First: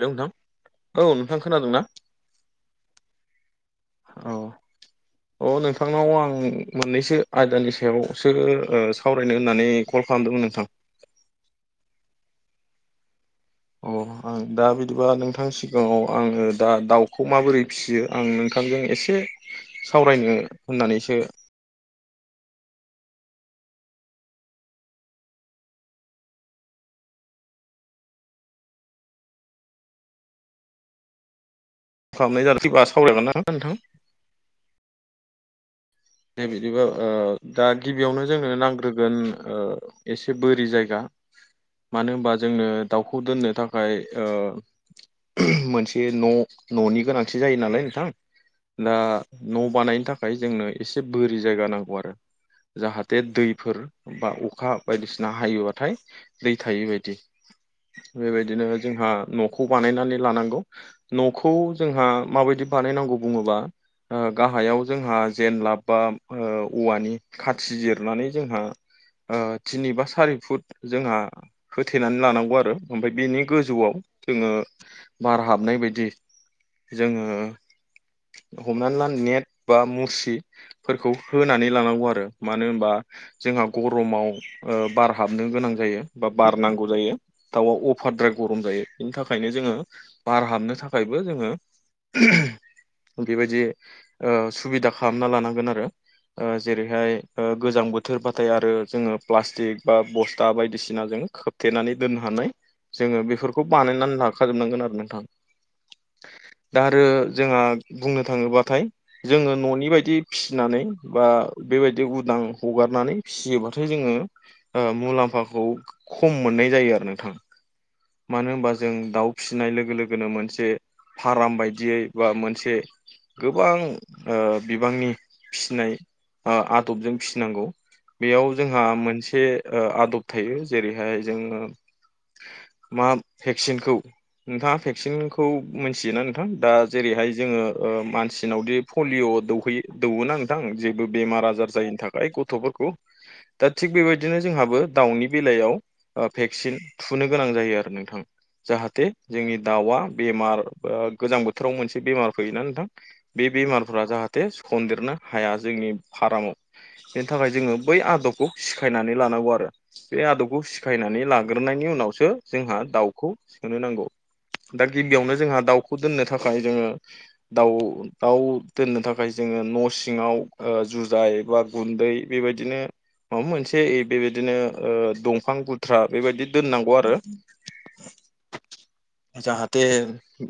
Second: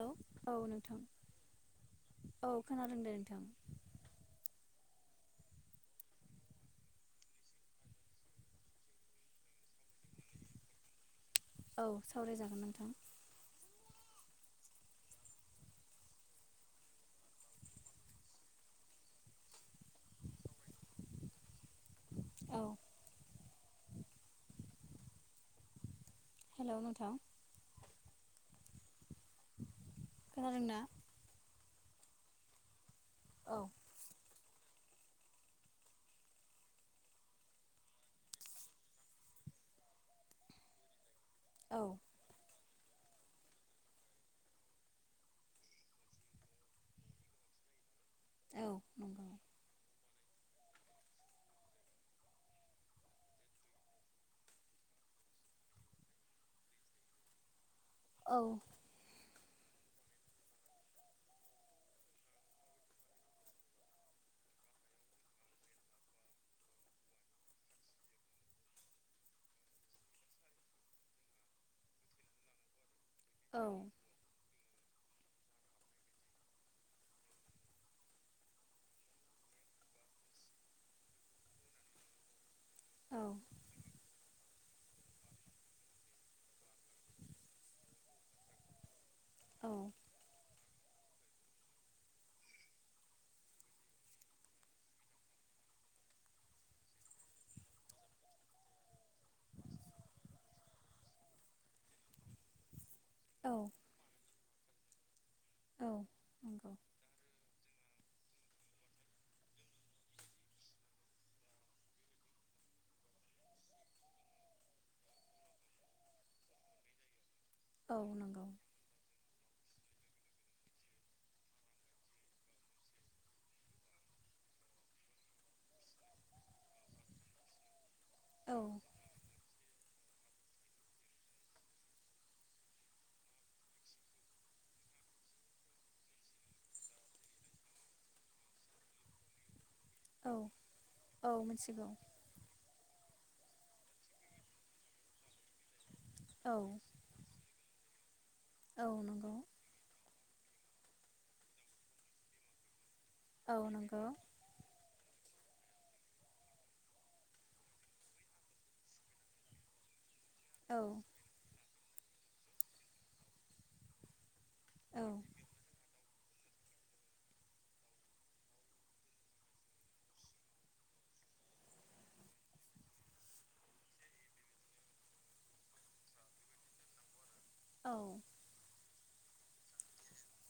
Hello औ नोंथां औ खोनादों दे नोंथां। [inaudible] अ नोंथांनाव आं मोननैसो आयदानि सायावसो सावरायनो होननानै कल खालामदोंमोन। नोथां। औ सावराय जागोन नोंथां। अ आं दा बिदिब्ला नोंथांनि सिगाङाव आङो दा दाउखौ माबोरै फिसियो आं नोंथां नोथांजों एसे सावरायनो होननानैसो‌ औ। हेल' नोंथां। खोनादोंना खालामनायानो फैबा सावरायगोन ना औ नोंथां। दे बिदिब्ला दा गिबियावनो जोंनो नांग्रोगोन एसे बोरि जायगा औ मानो होनोबा जोंनो दाउखौ दोननो थाखाय मोनसे न '-न'नि गोनांथि जायो नालाय नोंथां दा औ नंगौ न' बानायनो थाखाय जोंनो एसे बोरि जायगा नांगौ आरो जाहाथे दैफोर बा अखा बायदिसिना हायोबाथाय दै थायै बायदि औ बेबायदिनो जोंहा न' खौ बानायनानै लानांगौ न'खौ जोंहा माबायदि बानायनांगौ बुङोबा गाहायाव जोंहा जेनलाब बा औवानि खाथि जिरनानै जोंहा थिनि बा सारि फुट जोंहा होथेनानै लानांगौ आरो ओमफ्राय बिनि औ गोजौआव जोङो बार हाबनाय बायदि जोङो हमनानै ला नेट बा मुस रि फोरखौ होनानै लानांगौ आरो मानो होनोबा औ जोंहा गरमाव बार हाबनो गोनां जायो बा बार नांगौ जायो दाउआ अभारद्राय गरम जायो बिनि थाखायनो जोङो बार हाबनो थाखाय थाखायबो जोङो बेबायदि सुबिदा खालामना लानांगोन आरो जेरैहाय गोजां बोथोर बाथाय आरो जोङो प्लास्टिक बा बस्था बायदिसिना जों खोबथेनानै दोननो हानाय जोङो औ बेफोरखौ बानायनानै लाखाजोबनांगोन आरो नोंथां औ नंगौ दा आरो जोंहा बुंनो थाङोबाथाय जोङो न'नि बेबायदि फिसिनानै बा बेबायदि उदां हगारनानै फिसियोबाथाय जोङो मुलाम्फाखौ खम मोननाय जायो आरो नोंथां औ नंगौ मानो होनोबा जों दाउ फिसि सिनाय लोगो लोगोनो मोनसे फारम बायदियै बा मोनसे गोबां बिबांनि फिसिनाय आदबजों फिसिनांगौ बेयाव औ जोंहा मोनसे ओ आदब थायो जेरैहाय जोङो मा भेक्सिनखौ नोंथाङा भेक्सिनखौ मोनथियोना नोंथां दा जेरैहाय जोङो मानसिनावदि पलिअ' दौहैयो दौवोना औ नोंथां जेबो औ बेमार आजार मिथिगौ जायिनि थाखाय गथ'फोरखौ दा थिग बेबायदिनो जोंहाबो दाउनि बेलायाव औ भेक्सिन थुनो गोनां जायो जायो आरो नोंथां औ जाहाथे नंगौ जोंनि दाउआ बेमार गोजां बोथोराव मोनसे बेमार फैयोना नोंथां बे औ नंगौ बेमारफोरा जाहाथे सन्देर सनो हाया जोंनि फारमाव बेनि थाखाय जोङो बै आदबखौ सिखायनानै लानांगौ आरो बे आदबखौ औ सिखायनानै लाग्रोनायनि उनावसो जोंहा दाउखौ सोनो नांगौ दा औ गिबियावनो जोंहा दाउखौ दोननो थाखाय जोङो दाउ दोननो थाखाय जों जोङो न' सिङाव जुजाय बा गुन्दै बेबायदिनो माबा मोनसे बेबायदिनो दंफां गुनद्रा बेबायदि दोननांगौ आरो औ जाहाथे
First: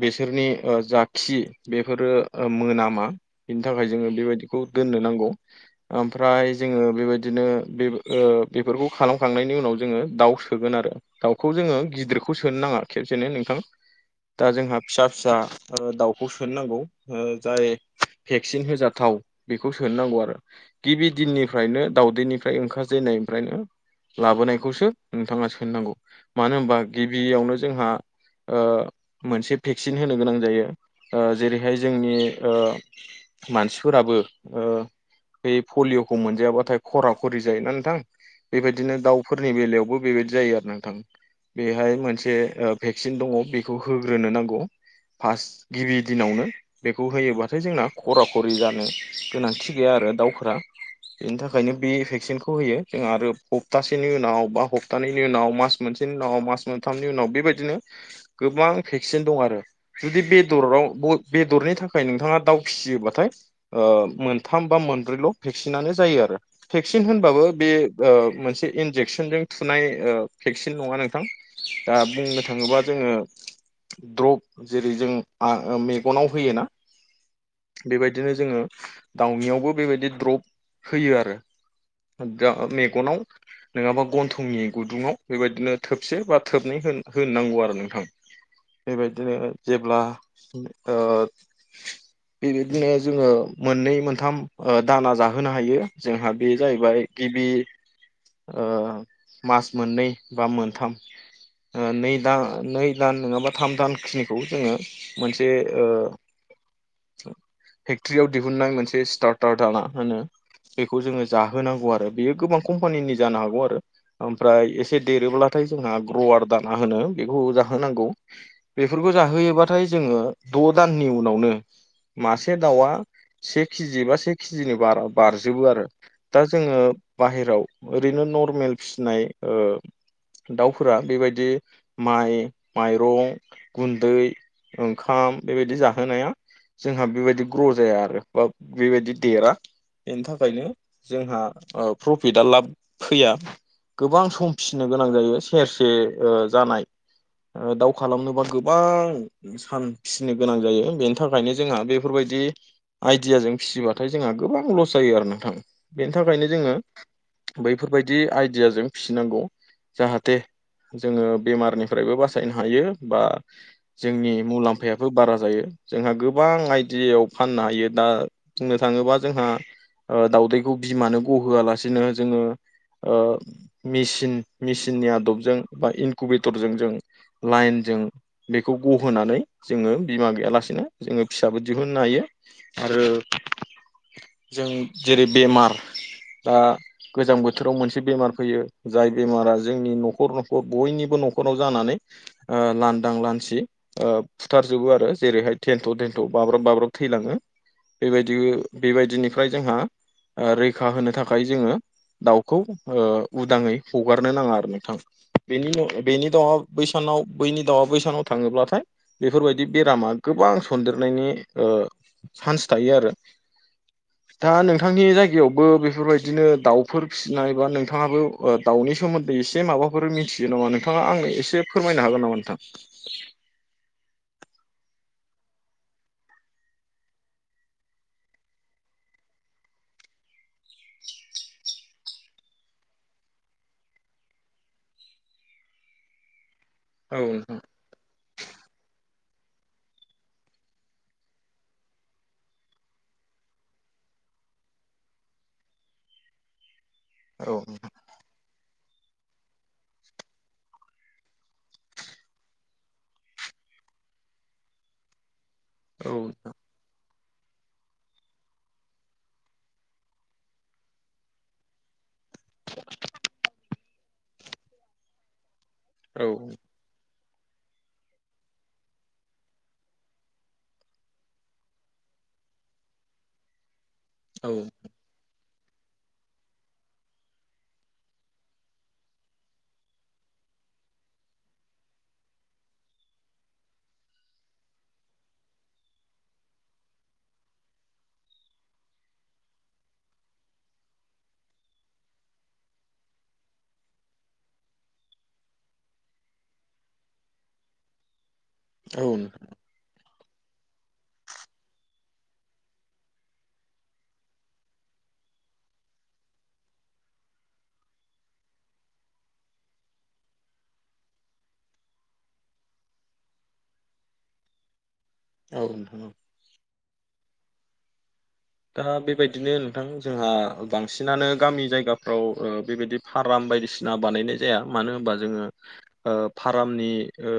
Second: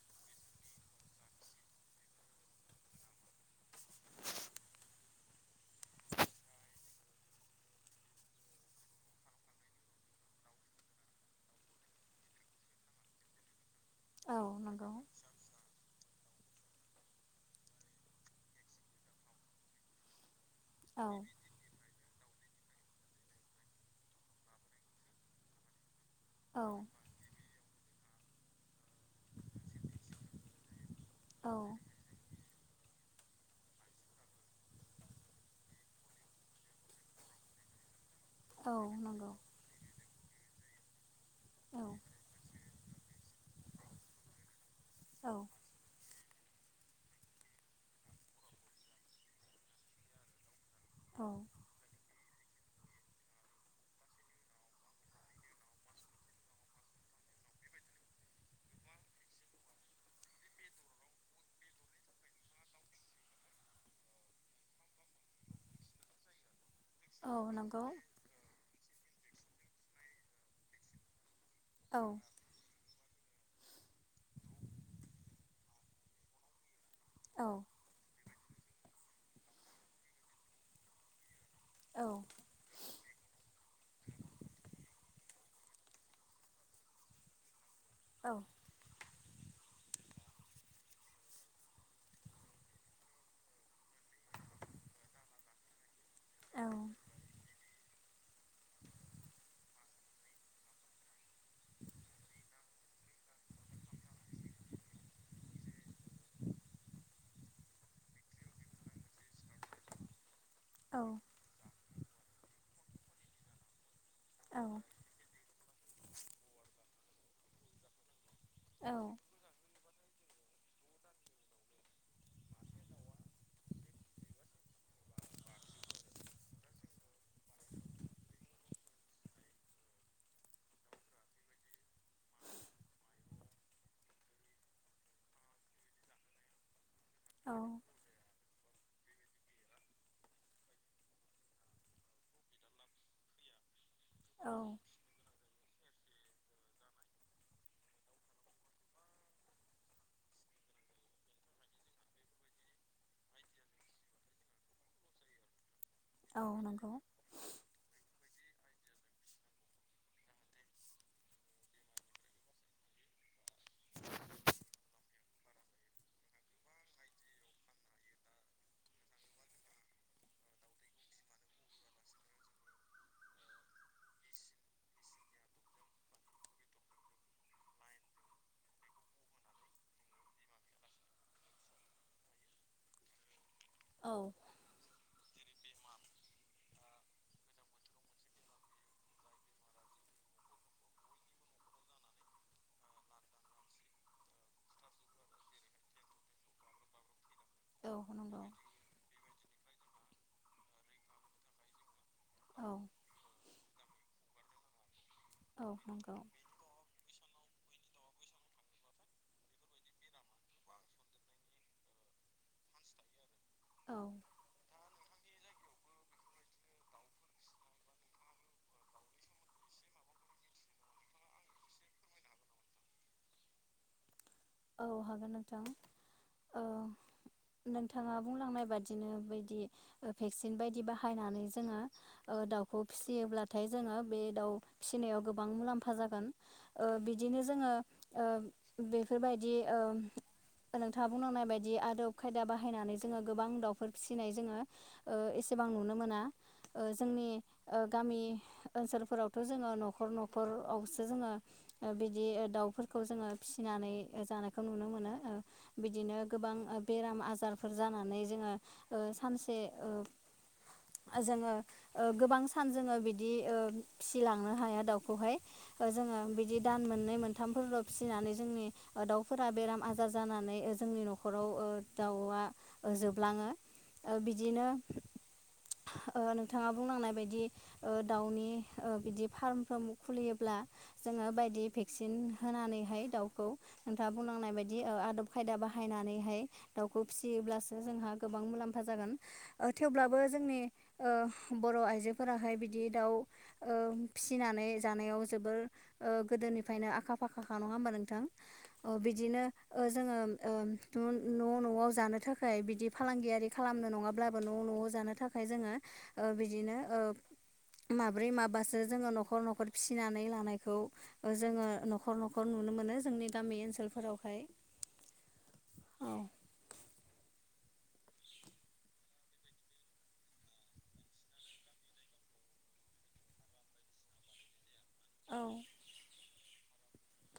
बेसोरनि जा खि बेफोरो मोनामा थाखाय जोङो बेबायदिखौ दोननो नांगौ ओमफ्राय जोङो बेबायदिनो बेफोरखौ खालामखांनायनि उनाव जोङो दाउ सोगोन आरो दाउखौ जोङो गिदिरखौ सोनो नाङा खेबसेनो नोंथां औ दा जोंहा नंगौ फिसा फिसा दाउखौ बेखौ सोनोनांगौ जाय भेक्सिन होजाथाव बेखौ सोनोनांगौ आरो। औ गिबि दिननिफ्रायनो दाउदैनि फ्राय ओंखारजेननायनिफ्रायनो लाबोनायखौसो नोंथाङा सोनोनांगौ मानो औ होनबा गिबियावनो जोंहा ओ मोनसे भेक्सिन होनो गोनां जायो जेरैहाय औ जोंनि ओ मानसिफोराबो ओ बे पलिय'खौ मोनजायाबाथाय खरा खरि जायोना नोंथां औ बेबायदिनो नंगौ दाउफोरनि बेलायावबो बेबायदि जायो आरो नोंथां औ बेहाय मोनसे भेक्सिन दङ बेखौ होग्रोनो नांगौ औ फार्स्ट गिबि दिनावनो बेखौ होयोबाथाय जोंना खरा खरि जानो गोनांथि गैया आरो दाउफोरा औ बेनि थाखायनो बे भेक्सिनखौ होयो जोंङो आरो हप्तासेनि उनाव बा हप्तानैनि उनाव मास मोनसेनि उनाव मास मोनथामनि उनाव बेबायदिनो गोबां भेक्सिन दं आरो जुदि बेदराव बेदरनि थाखाय नोंथाङा दाउ फिसियोबाथाय ओ मोनथाम बा मोनब्रैल' भेक्सिना जायो आरो भेक्सिन औ होनबाबो बे नंगौ मोनसे इनजेकसनजों थुनाय भेक्सिन नङा नोंथां दा औ बुंनो थाङोबा जोङो द्रप जेरै जों मेगनाव होयोना औ बिदिनो जोङो दाउनियावबो बेबायदि द्रप होयो आरो। औ दा मेगनाव नङाबा गन्थंनि गुदुङाव बेबायदिनो थोबसे बा थोबनै होननांगौ आरो नोंथां औ बेबायदि बिदिनो जेब्ला ओ बेबायदिनो जोङो मोननै मोनथाम दाना ओ जाहोनो हायो। जोंहा बे औ जाहैबाय गिबि ओ मास मोननै बा मोनथाम ओ नै दा नै दान नङाबा थाम दानखिनिखो जोङो मोनसे ओ फेक्ट्रियाव दिहुननाय मोनसे स्टार्टार दाना होनो औ बेखौ जोङो जाहोनांगौ आरो बेयो गोबां कम्पानिनि जानो हागौ आरो। औ ओमफ्राय एसे देरोब्ला थाय जोंहा ग्रवार दाना होनो बेखौ जोनांगौ बेफोरखौ औ जाहोयोबाथाय जोङो द' दाननि उनावनो मासे दाउआ से केजि बा से केजिनि बार- बारजोबो आरो। दा जोङो बाहेराव ओरैनो नर्मेल फिसिनाय ओ दाउफोरा बेबायदि माइ माइरं गुन्दै ओंखाम बेबायदि जाहोनाया जोंहा बेबायदि ग्र' औ जाया आरो [unintelligible] बेबायदि देरा बेनि थाखायनो जोंहा ओ प्रफिटआ लाब फैया गोबां औ सम फिसिनो गोनां जायो सेरसे ओ जानाय ओ दाउ खालामनोबा गोबां सान फिसिनो गोनां जायो। बेनि थाखायनो जोंहा बेफोरबाय दि आइदियाजों फिसिबाथाय जोंहा गोबां लस जायो आरो नोंथां। बेनि औ थाखायनो जोङो नंगौ बेफोरबायदि आइडियाजों फिसिनांगौ जाहाथे जोङो बेमारनिफ्रायबो बासायनो हायो बा जोंनि मुलाम्फायाबो बारा जायो। जोंहा गोबां आइडियायाव फाननो हायो दा बुंनो थाङोबा जोंहा दाउदैखौ बिमानो गहोआलासिनो जोङो ओ मेसिन मेसिननि आदबजों बा इनकुउबेटरजों जों लाइनजों बेखौ गहोनानै जोङो बिमा गैयालासेनो जोङो फिसाबो दिहुननो हायो। आरो औ जों जेरै बेमार दा गोजां बोथोराव मोनसे बेमार फैयो जाय बेमारा जोंनि न'खर न'खर बयनिबो न'खराव जानानै ओ लांदां लानसि ओ फुथारजोबो आरो जेरैहाय थेन्थ' थेन्थ' बाब्राब-बाब्राब थैलाङो औ नंगौ बेबायदि-बेबायदिनिफ्राय जोंहा ओ रैखा होनो थाखाय जोङो दाउखौ औ ओ उदाङै हगारनो नाङा आरो नोंथां। औ बेनि न' नंगौ बेनि दाउआ बैसानाव बैनि दाउआ बैस सानाव थाङोब्लाथाय बेफोरबायदि बेरामा गोबां सन्देरनायनि ओ चान्स थायो आरो औ दा नोंथांनि जायगायावबो बेफोरबायदिनो दाउ फोर फिसिनाय बा नोंथाङाबो ओ दाउनि सोमोन्दै एसे माबाफोर मिथियो नामा नोंथाङा आंनो एसे फोरमा [unintelligible] नो हागोन नामा नोंथां औ हागोन नोंथां ओ नोंथाङा बुंलांनाय बादिनो बैदि भेक्सिन बायदि बाहायनानै जोङो ओ दाउखौ फिसियोब्लाथाय जोङो बे दाउ फिसिनायाव गोबां मुलाम्फा जागोन ओ औ बिदिनो नोंथां जोङो ओ बेफोरबायदि ओ नोंथाङा बुंलांनाय बायदि आदब खायदा बाहायनानै जोङो गोबां दाउफोर फिसिनाय जोङो ओ सिबां नुनो मोना ओ जोंनि औ गामि ओनसोलफोरावथ' जोङो न'खर न'खरावसो जोङो बिदि दाउफोरखौ जोङो फिसिनानै जानायखौ नुनो मोनो ओ बिदिनो नोंथां गोबां बेराम - आजार फोर जानानै जोङो ओ सानसे ओ जोङो ओ गोबां सान जोङो बिदि ओ फिसिलांनो हाया दाउखौहाय जोङो औ बिदि दान मोननै मोनथामफोरल' फिसिनानै जोंनि दाउफोरा बेराम - आजार जानानै जोंनि न'खराव ओ दाउआ जोबलाङो औ बिदिनो [inaudible] ओ नोंथाङा बुंलांनाय बायदि ओ दाउनि ओ बिदि फार्मफोर खुलियोब्ला जों जोङो बायदि भेक्सिन होनानैहाय दाउखौ नोंथाङा बुंलांनाय बायदि आदब खायदा बाहायनानैहाय दाउखौ फिसियोब्लासो जोंहा गोबां मु मुलाम्फा जागोन ओ थेवब्लाबो जोंनि ओ बर' आइजोफोराहाय बिदि दाउ ओ फिसिनानै जानायाव जोबोर ओ गोदोनिफ्रायनो आखा फाखा खा नङा होनबा नोंथां ओ नोंथां बिदिनो ओ जोङो ओ न'- न'आव जानो थाखाय बिदि फालांगियारि खालामनो नङाब्लाबो न'- न'आव जानो थाखाय जोङो ओ बिदिनो ओ माब्रै माबासो जोङो न'खर- न'खर फिसिनानै लानायखौ जोङो न'खर- न'खर नु नुनो मोनो जोंनि गामि ओनसोलफोरावहाय औ नोंथां औ ओ बेबायदिनो नोंथां जोंहा बांसिनानो गामि जायगाफ्राव ओ बेबायदि फाराम बायदिसिना बानायनाय जाया मानो होनबा औ जोङो ओ फारामनि ओ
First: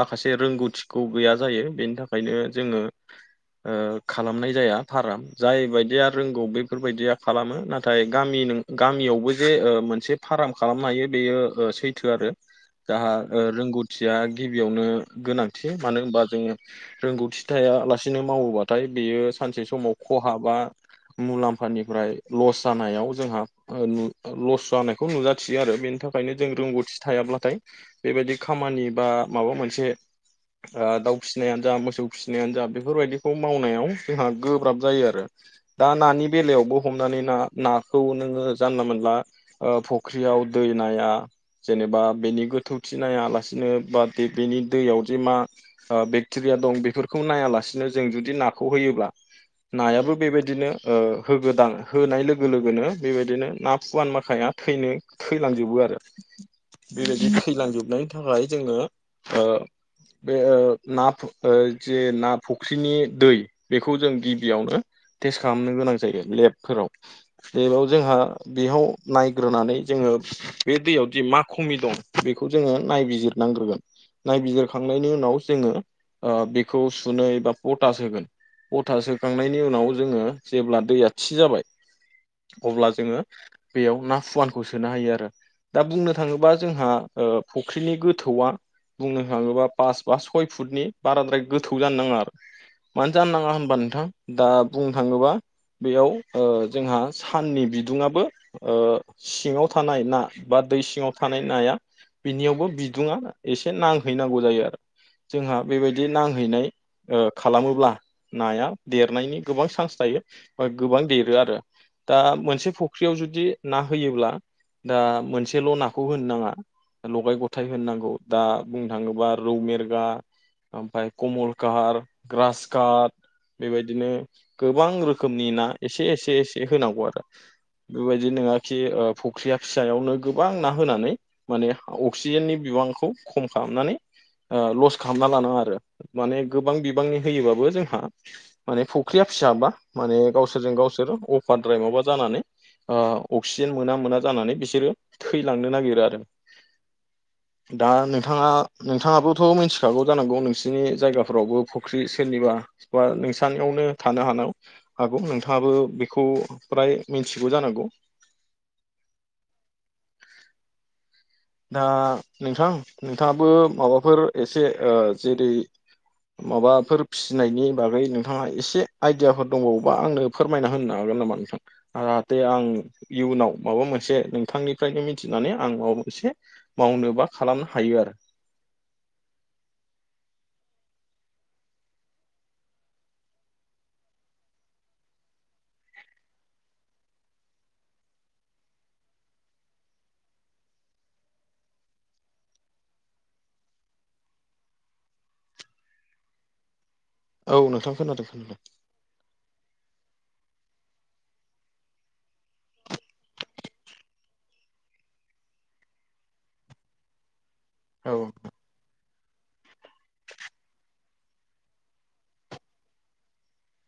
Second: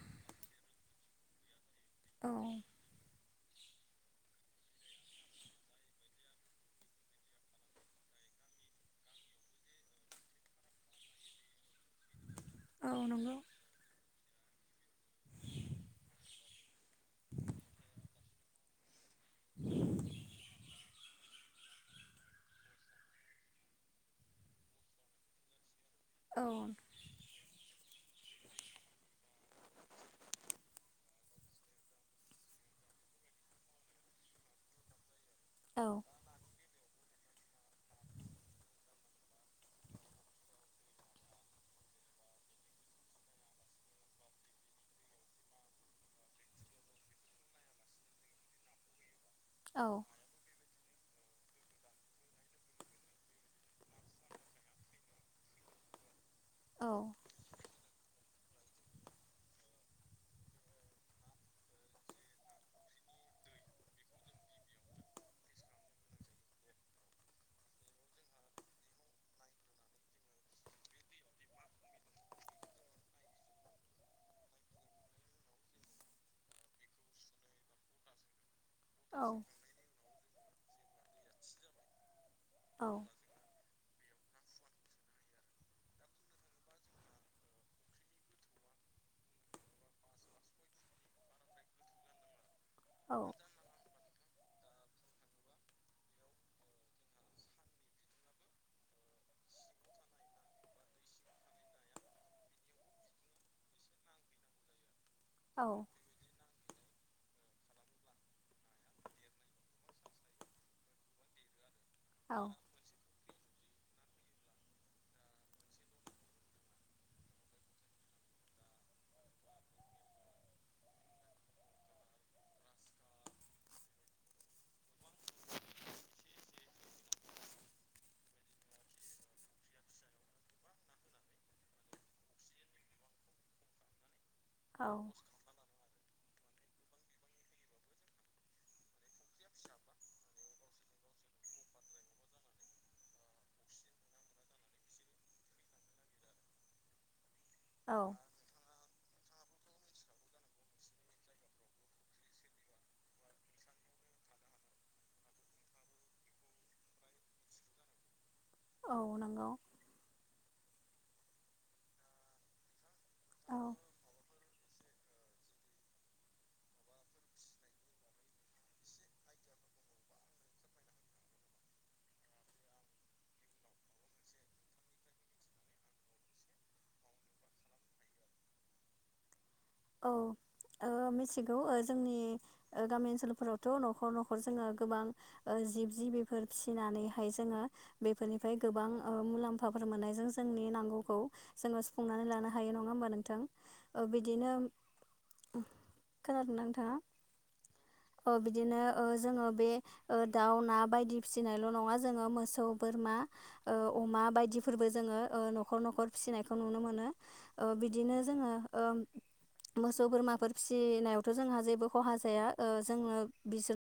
माखासे रोंगौथिखौ गैया जायो बेनि थाखायनो औ जोङो ओ खालामनाय जाया फाराम जाय बायदिया रोंगौ बेफोरबायदिया खालामो नाथाय गामि न गामियावबो जे मोनसे फार्म खालामनो हायो बेयो सैथो आरो दा नंगौ ओ रोंगौथि या गिबियावनो गोनांथि मानो होनबा जोङो रोंगौथि थाया लासेनो मावोबाथाय बे बियो सानसे समाव खहाबा मुलाम्फानिफ्राय लस जानायाव जोंहा ओ लस जानायखौ नुजाथियो आरो बे नि थाखायनो औ जों रोंगौथि थायाब्लाथाय बेबायदि खामानि बा माबा मोनसे ओ दाउ फिसिनायानो जा मोसौ फिसिनायानो जा बेफोरबायाददिखौ मावनायाव जोंहा गोब्राब जायो आरो औ दा नानि बेलायावबो हमनानै ना नाखौ नोङो जानला मोनला ओ फुख्रियाव दै नाया जेनेबा बेनि गोथौथि नायालासिनो बा बेनि दैयाव जे मा ओ बेक्टेरिया दं बेफोरखौ नायालासिनो जों जुदि नाखौ होयोब्ला औ नायाबो बेबायदिनो ओ होगदां होनाय लोगो लोगोनो बेबायदिनो ना फुवान माखाया थैनो थैलांजोबो आरो रो औ बेबायदि थैलांजोबनायनि थाखाय जोङो ओ बे ओ ना जे ना फुख्रिनि दै बेखौ जों गिबियावनो टेस्ट खालामनो गोनां जायो लेबफोराव लेबाव जोंहा बेयाव नायग्रोनानै जोङो ओ बे दैयावदि मा खमि दं बेखौ जोङो नायबिजिरनांग्रोगोन नायबिजिरखांनायनि उनाव जोङो बेखौ सुनै बा पटास होगोन पटास औ सोखांनायनि उनाव जोङो जेब्ला दैया थि जाबाय औ अब्ला जोङो बेयाव ना फुवानखौ सोनो हायो आरो दा बुंनो थाङोबा जोंहा फुख्रिनि गोथौआ बुंनो थाङोबा पास बा सय फुटनि बाराद्राय गोथौ जानो नाङा आरो मानो औ जानो नाङा होनबा नोंथां दा बुंनो थाङोबा बेयाव जोंहा साननि बिदुङाबो सिङाव थानाय ना बा दै सिङाव थानाय नाया बिनियावबो बिदुङा एसे नांहैनांगौ जायो आरो जोंहा बेबायदि नांहैनाय ओ खालामो अब्ला नाया देरनायनि गोबां चान्स थायो बा गोबां देरो आरो दा औ मोनसे फुख्रियाव जुदि ना होयोब्ला दा मोनसेल' नाखौ होनो नाङा लगाय गथाय होननांगौ दा बुंनो थाङोबा रौ मेरगा ओमफ्राय कमलकाट ग्रास काट बेबायदिनो गोबां रोखोमनि ना एसे एसे एसे होनांगौ आरो बेबायदि नङा खि फख्रिया फिसायावनो गोबां ना होनानै माने अक्सिजेननि बि बिबांखौ खम खालामनानै ओ औ लस खालामनानै लानाङाआरो माने गोबां बाबांनि होयोबा बो जोंहा माने फुख्रिया फिसाबा माने गावसोरजों गावसोर अफारद्राय माबा जानानै ओ अक्सिजेन मोना मोना जानानै बिसोरो थैलांनो नागिरो आरो दा औ नोंथाङा नोंथाङाबोथ' मिथिखागौ जानांगौ नोंसिरनि जायगाफोरावबो फुख्रि सोरनिबा बा नोंसनियावनो थानो हानाय हागौ नोंथाङाबो बेखौ फ्राय मिथिगौ जानांगौ औ नंगौ दा नोंथां नोंथाङाबो औ माबाफोर एसे ओ जेरै माबाफोर फिसिनायनि बागै नोंथाङा एसे आइदियाफोर दंबावोबा आंनो फोरमायना होनो हाग गोन नामा नोंथां जाहाथे आं इयुनाव माबा मोनसे नोंथांनिफ्रायनो मिथिनानै आं माबा मोनसे मावनो बा खालामनो हायो आरो औ ओ मिथिगौ ओ जोंनि गामि ओनसोलफोरावथ' न'खर न'खर जोङो गोबां ओ जिब जिबिफोर फिसिनानैहाय जोङो बेफोरनिफ्राय गोबां मुलाम्फाफोर मोननाय जों जोंनि नांगौखौ जोङो सुफुंनानै लानो हायो नंङा होमबा नोंथां ओ बिदिनो खोनादोंना नोंथाङा औ नोंथां खोनादों ओ खोनादों बिदिनो ओ जोङो बे ओ दाउ ना बायदि फिसिनायल' नंङा जोङो मोसौ बोरमा अमा बायदिफोरबो जोंङो ओ न'खर न'खर फिसिनायखौ नुनो मोनो ओ बिदिनो औ जोङो ओ मोसौ बोरमाफोर फिसिनायावथ' जोंहा जेबो खहा जाया ओ जोंनो बिसोर